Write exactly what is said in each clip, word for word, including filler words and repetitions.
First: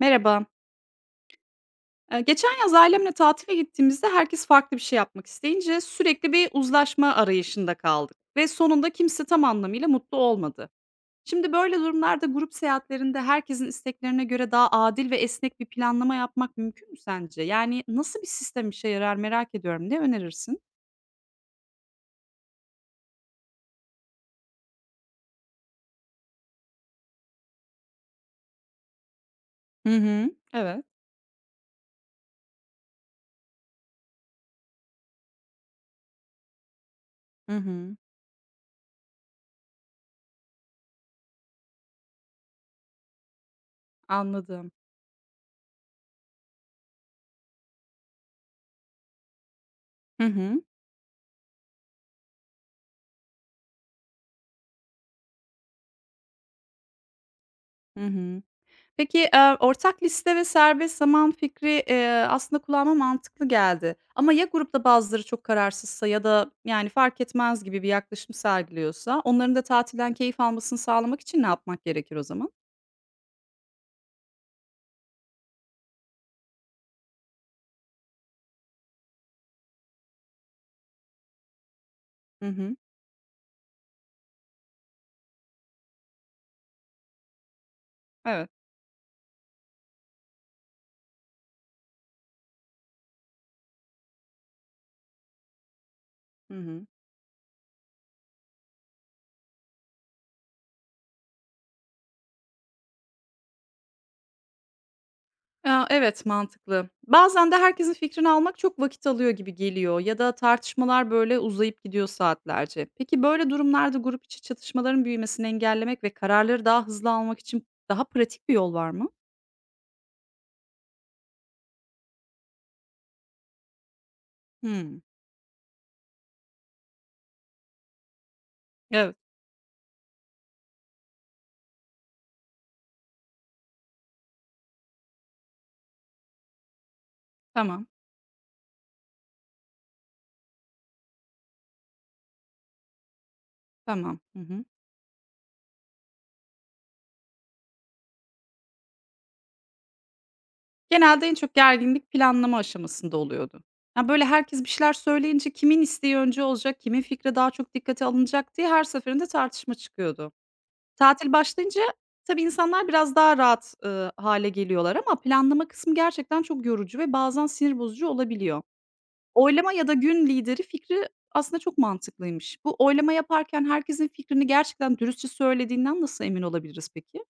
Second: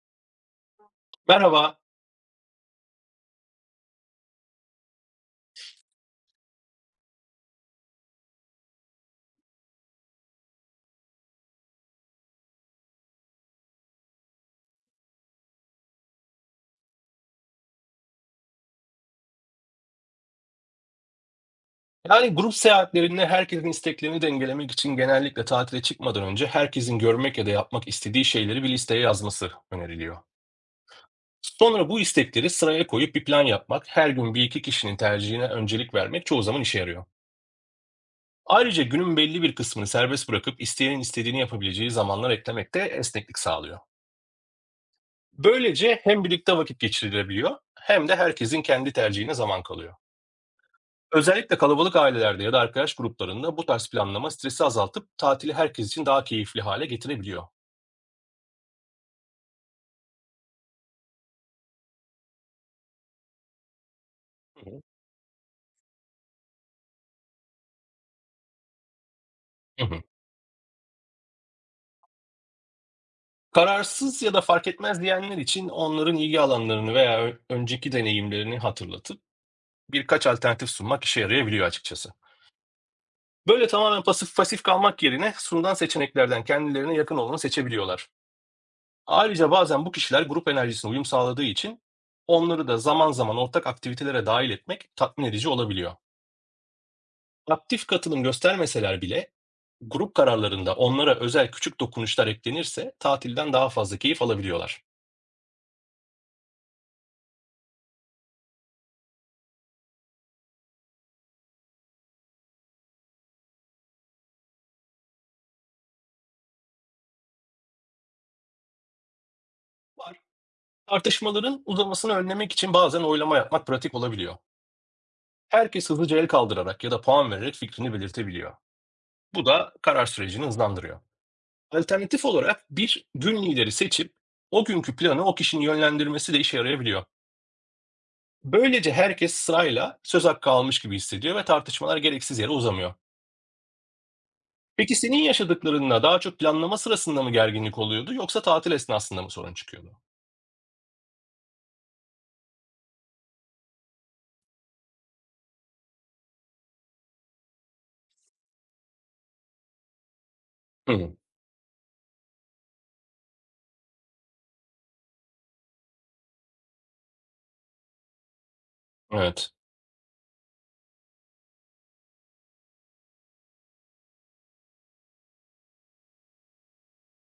Merhaba. Merhaba. Ee, Geçen yaz ailemle tatile gittiğimizde herkes farklı bir şey yapmak isteyince sürekli bir uzlaşma arayışında kaldık ve sonunda kimse tam anlamıyla mutlu olmadı. Şimdi böyle durumlarda grup seyahatlerinde herkesin isteklerine göre daha adil ve esnek bir planlama yapmak mümkün mü sence? Yani nasıl bir sistem işe yarar merak ediyorum. Ne önerirsin? Yani grup seyahatlerinde herkesin isteklerini dengelemek için genellikle tatile çıkmadan önce herkesin görmek ya da yapmak istediği şeyleri bir listeye yazması Hı öneriliyor. hı. Evet. Sonra bu istekleri sıraya koyup bir plan yapmak, her gün bir iki kişinin tercihine öncelik vermek çoğu zaman işe yarıyor. Hı hı. Ayrıca günün belli bir kısmını serbest bırakıp isteyenin istediğini yapabileceği zamanlar eklemek de esneklik sağlıyor. Anladım. Böylece hem birlikte vakit geçirilebiliyor hem de herkesin kendi tercihine zaman kalıyor. Hı hı. Özellikle kalabalık ailelerde ya da arkadaş gruplarında bu tarz planlama stresi azaltıp tatili herkes için daha keyifli hale getirebiliyor. Hı hı. Peki, eee, ortak liste ve serbest zaman fikri, eee, aslında kulağıma mantıklı geldi ama ya Hı hı. grupta bazıları çok kararsızsa ya da, yani, fark etmez gibi bir yaklaşım sergiliyorsa onların da Hı hı. tatilden keyif almasını sağlamak için ne yapmak gerekir o zaman? Kararsız ya da fark etmez diyenler için onların ilgi alanlarını veya ö- önceki deneyimlerini hatırlatıp birkaç alternatif sunmak işe yarayabiliyor, açıkçası. Hı hı. Böyle tamamen pasif pasif kalmak yerine sunulan seçeneklerden kendilerine yakın olanı seçebiliyorlar. Evet. Ayrıca bazen bu kişiler grup enerjisine uyum sağladığı için onları da zaman zaman ortak aktivitelere dahil etmek tatmin edici olabiliyor. Hı hı. Aktif katılım göstermeseler bile grup kararlarında onlara özel küçük dokunuşlar eklenirse tatilden daha fazla keyif alabiliyorlar. Aaa, evet, mantıklı. Bazen de herkesin fikrini almak çok vakit alıyor gibi geliyor ya da tartışmalar, böyle, uzayıp gidiyor saatlerce. Peki, böyle durumlarda grup içi çatışmaların büyümesini engellemek ve kararları daha hızlı almak için daha pratik bir yol var mı? Var. Tartışmaların uzamasını önlemek için bazen oylama yapmak pratik olabiliyor. Hıı. Herkes hızlıca el kaldırarak ya da puan vererek fikrini belirtebiliyor. Evet. Bu da karar sürecini hızlandırıyor. Alternatif olarak bir gün lideri seçip o günkü planı o kişinin yönlendirmesi de işe yarayabiliyor. Tamam, Böylece herkes sırayla söz hakkı almış gibi hissediyor ve tartışmalar gereksiz yere uzamıyor. tamam. Hı hı. Peki, senin yaşadıklarınla daha çok planlama sırasında mı gerginlik oluyordu, yoksa tatil esnasında mı sorun çıkıyordu? Genelde en çok gerginlik planlama aşamasında oluyordu. Ya, böyle, herkes bir şeyler söyleyince kimin isteği önce olacak, kimin fikri daha çok dikkate alınacak diye her seferinde tartışma çıkıyordu. Hımm. Tatil başlayınca tabii insanlar biraz daha rahat, ııı, hâle geliyorlar ama planlama kısmı gerçekten çok yorucu ve bazen sinir bozucu olabiliyor. Evet. Oylama ya da gün lideri fikri aslında çok mantıklıymış. Bu oylama yaparken herkesin fikrini gerçekten dürüstçe söylediğinden nasıl emin olabiliriz peki?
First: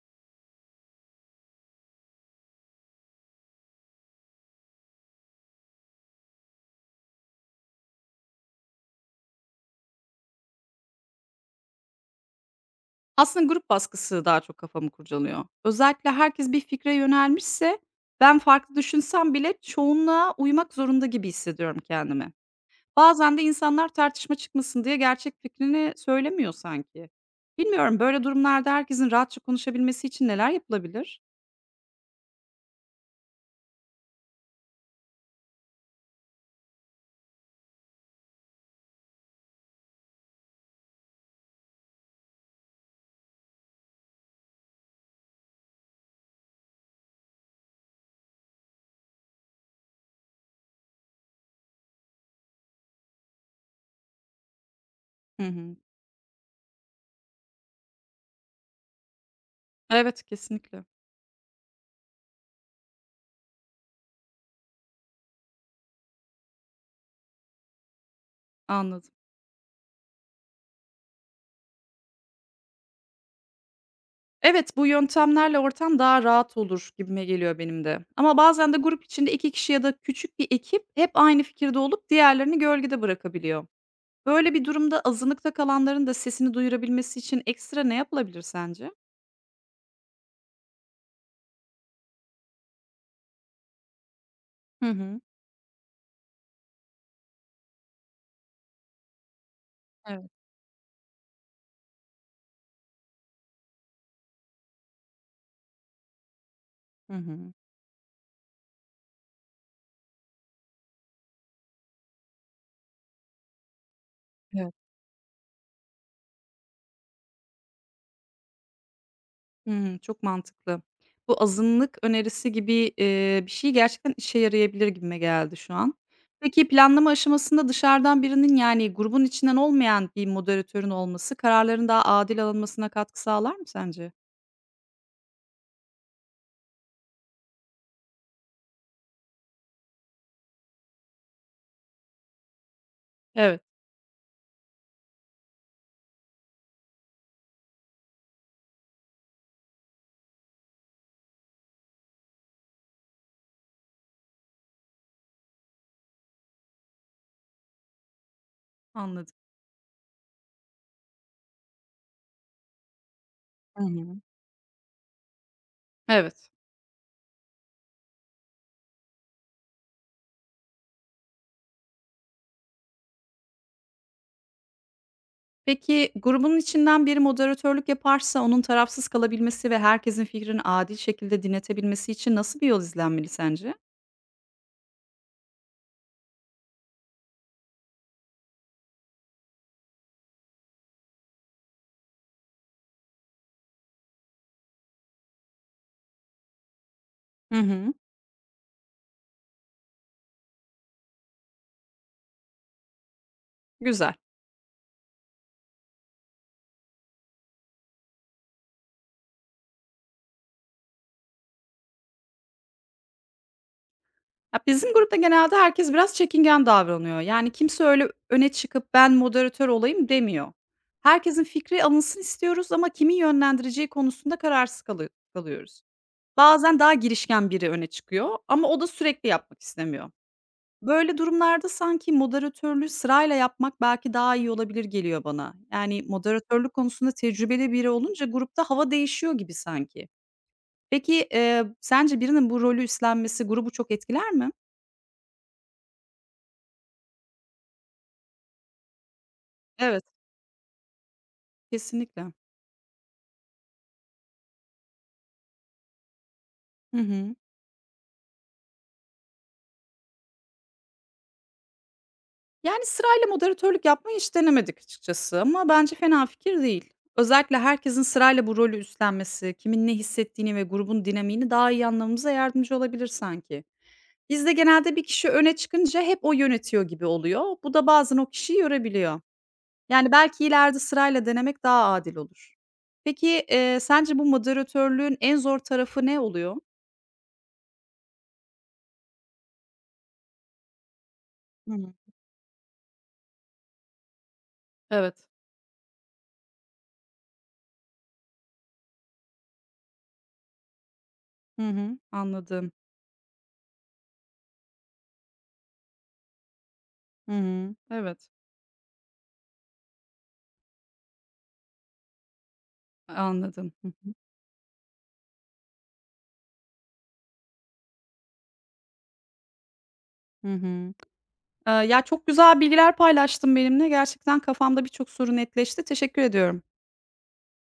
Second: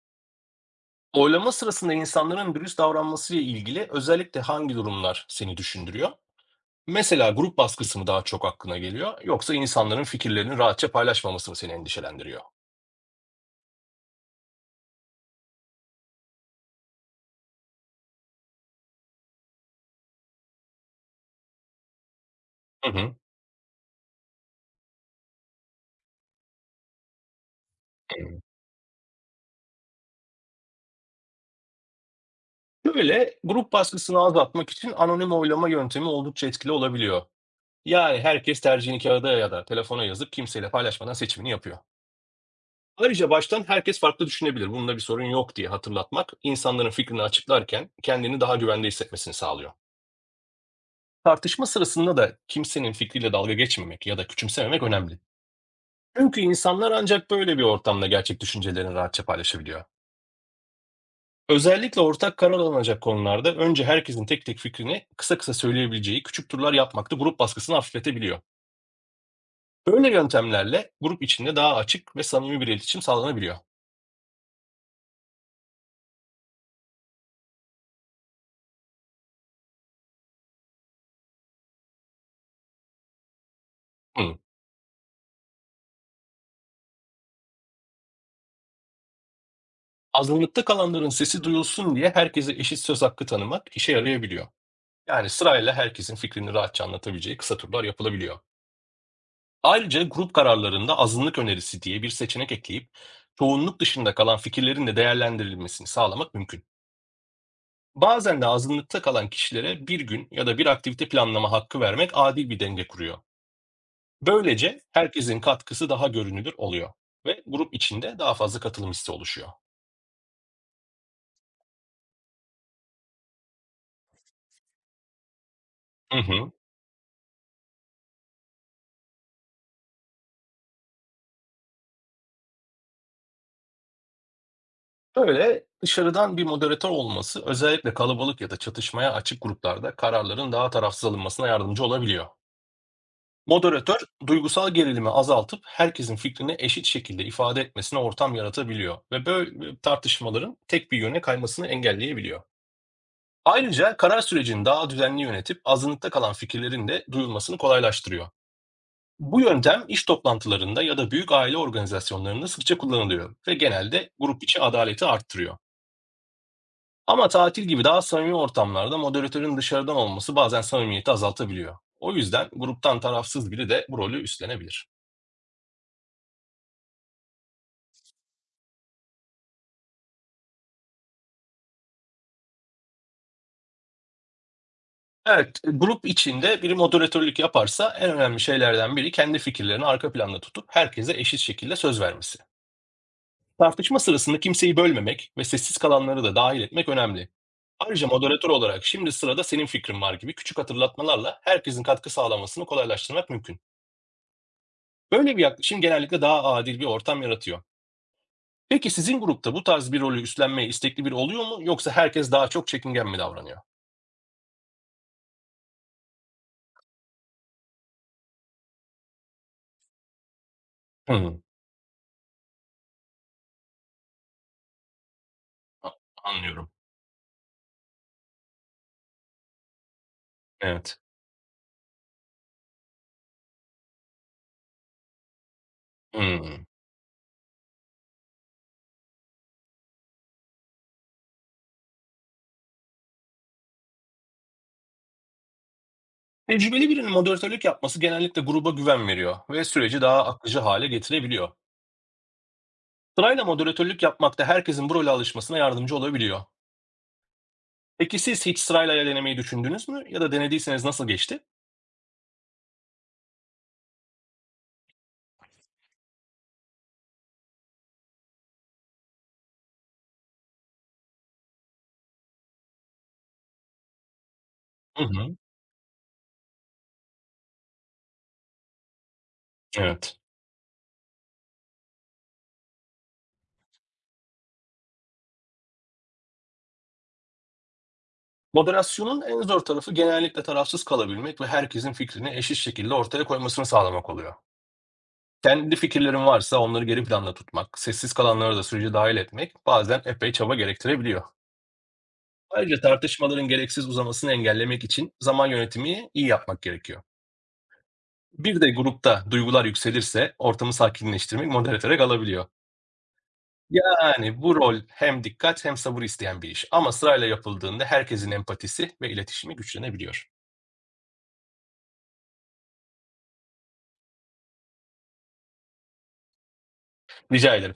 Oylama sırasında insanların dürüst davranmasıyla ilgili özellikle hangi durumlar seni düşündürüyor? Mesela grup baskısı mı daha çok aklına geliyor, yoksa insanların fikirlerini rahatça paylaşmaması mı seni endişelendiriyor? Aslında grup baskısı daha çok kafamı kurcalıyor. Özellikle herkes bir fikre yönelmişse ben farklı düşünsem bile çoğunluğa uymak zorunda gibi hissediyorum kendimi. Hı hı. Bazen de insanlar tartışma çıkmasın diye gerçek fikrini söylemiyor sanki. Bilmiyorum, böyle Hımm. durumlarda herkesin rahatça konuşabilmesi için neler yapılabilir? Grup baskısını azaltmak için anonim oylama yöntemi oldukça etkili olabiliyor. Yani herkes tercihini kağıda ya da telefona yazıp kimseyle paylaşmadan seçimini yapıyor. Ayrıca baştan herkes farklı düşünebilir. Bunda bir sorun yok diye hatırlatmak, insanların fikrini açıklarken kendini daha güvende hissetmesini sağlıyor. Tartışma sırasında da kimsenin fikriyle dalga geçmemek ya da küçümsememek önemli. Hı hı. Çünkü insanlar ancak böyle bir ortamda gerçek düşüncelerini rahatça paylaşabiliyor. Evet, kesinlikle. Özellikle ortak karar alınacak konularda önce herkesin tek tek fikrini kısa kısa söyleyebileceği küçük turlar yapmak da grup baskısını hafifletebiliyor. Anladım. Böyle yöntemlerle grup içinde daha açık ve samimi bir iletişim sağlanabiliyor. Evet, bu yöntemlerle ortam daha rahat olur gibime geliyor benim de. Ama bazen de grup içinde iki kişi ya da küçük bir ekip hep aynı fikirde olup diğerlerini gölgede bırakabiliyor. Hı. Böyle bir durumda azınlıkta kalanların da sesini duyurabilmesi için ekstra ne yapılabilir sence? Azınlıkta kalanların sesi duyulsun diye herkese eşit söz hakkı tanımak işe yarayabiliyor. Hı hı. Yani sırayla herkesin fikrini rahatça anlatabileceği kısa turlar yapılabiliyor. Ayrıca Evet. grup kararlarında azınlık önerisi diye bir seçenek ekleyip çoğunluk dışında kalan fikirlerin de değerlendirilmesini sağlamak mümkün. Hı hı. Bazen de azınlıkta kalan kişilere bir gün ya da bir aktivite planlama hakkı vermek adil bir denge kuruyor. Böylece herkesin katkısı daha görünür oluyor ve grup içinde daha fazla katılım hissi oluşuyor. Hımm, çok mantıklı. Bu azınlık önerisi gibi, eee, bir şey gerçekten işe yarayabilir gibime geldi şu an. Hı hı. Peki, planlama aşamasında dışarıdan birinin, yani, grubun içinden olmayan bir moderatörün olması kararların daha adil alınmasına katkı sağlar mı sence? Böyle, dışarıdan bir moderatör olması, özellikle kalabalık ya da çatışmaya açık gruplarda, kararların daha tarafsız alınmasına yardımcı olabiliyor. Evet, Moderatör, duygusal gerilimi azaltıp herkesin fikrini eşit şekilde ifade etmesine ortam yaratabiliyor ve böyle tartışmaların tek bir yöne kaymasını engelleyebiliyor. Ayrıca karar sürecini daha düzenli yönetip azınlıkta kalan fikirlerin de duyulmasını kolaylaştırıyor. anladım. Bu yöntem iş toplantılarında ya da büyük aile organizasyonlarında sıkça kullanılıyor ve Hı genelde hı. grup içi adaleti arttırıyor. Evet. Ama tatil gibi daha samimi ortamlarda moderatörün dışarıdan olması bazen samimiyeti azaltabiliyor. O yüzden gruptan tarafsız biri de bu rolü üstlenebilir. Peki, grubun içinden biri moderatörlük yaparsa onun tarafsız kalabilmesi ve herkesin fikrini adil şekilde dinletebilmesi için nasıl bir yol izlenmeli sence? Evet, e, grup içinde biri moderatörlük yaparsa en önemli şeylerden biri kendi fikirlerini arka planda tutup herkese eşit şekilde söz vermesi. Tartışma sırasında kimseyi bölmemek ve sessiz kalanları da dahil etmek önemli. Hı hı, Ayrıca moderatör olarak "Şimdi sırada senin fikrin var." gibi küçük hatırlatmalarla herkesin katkı sağlamasını kolaylaştırmak mümkün. güzel. Böyle bir yaklaşım genellikle daha adil bir ortam yaratıyor. Peki sizin grupta bu tarz bir rolü üstlenmeye istekli biri oluyor mu, yoksa herkes daha çok çekingen mi davranıyor? Ya, bizim grupta genelde herkes biraz çekingen davranıyor. Yani, kimse öyle öne çıkıp "Ben moderatör olayım." demiyor. Hımm. Herkesin fikri alınsın istiyoruz ama kimi yönlendireceği konusunda kararsız kalı kalıyoruz. A anlıyorum. Bazen daha girişken biri öne çıkıyor ama o da sürekli yapmak istemiyor. Evet. Böyle durumlarda sanki moderatörlüğü sırayla yapmak belki daha iyi olabilir geliyor bana. Yani, Hımm. moderatörlük konusunda tecrübeli biri olunca grupta hava değişiyor gibi sanki. Peki, eee, sence birinin bu rolü üstlenmesi grubu çok etkiler mi? Tecrübeli birinin moderatörlük yapması genellikle gruba güven veriyor ve süreci Evet. daha akıcı hale getirebiliyor. Kesinlikle. Sırayla moderatörlük yapmak da herkesin bu role alışmasına yardımcı olabiliyor. Hı hı. Peki siz hiç sırayla denemeyi düşündünüz mü ya da denediyseniz nasıl geçti? Yani, sırayla moderatörlük yapmayı hiç denemedik açıkçası ama bence fena fikir değil. Özellikle herkesin sırayla bu rolü üstlenmesi, kimin ne hissettiğini ve grubun dinamiğini daha iyi anlamamıza yardımcı olabilir sanki. Bizde genelde bir Hı kişi hı. öne çıkınca hep o yönetiyor gibi oluyor. Bu da bazen o kişiyi yorabiliyor. Yani, Evet. belki ileride sırayla denemek daha adil olur. Peki, eee, sence bu moderatörlüğün en zor tarafı ne oluyor? Moderasyonun en zor tarafı genellikle tarafsız kalabilmek ve Hıı. herkesin fikrini eşit şekilde ortaya koymasını sağlamak oluyor. Evet. Kendi fikirlerin varsa onları geri planda tutmak, sessiz kalanları da sürece dahil etmek bazen epey çaba gerektirebiliyor. Hı hı. Anladım. Ayrıca tartışmaların gereksiz uzamasını engellemek için zaman yönetimi iyi yapmak gerekiyor. Hı hı. Evet. Bir de grupta duygular yükselirse ortamı sakinleştirmek moderatöre kalabiliyor. Anladım. Hı hı. Yani bu rol hem dikkat hem sabır isteyen bir iş ama sırayla yapıldığında herkesin empatisi ve iletişimi güçlenebiliyor. Hı hı. Ya, çok güzel bilgiler paylaştın benimle. Gerçekten kafamda birçok soru netleşti. Teşekkür ediyorum. Rica ederim.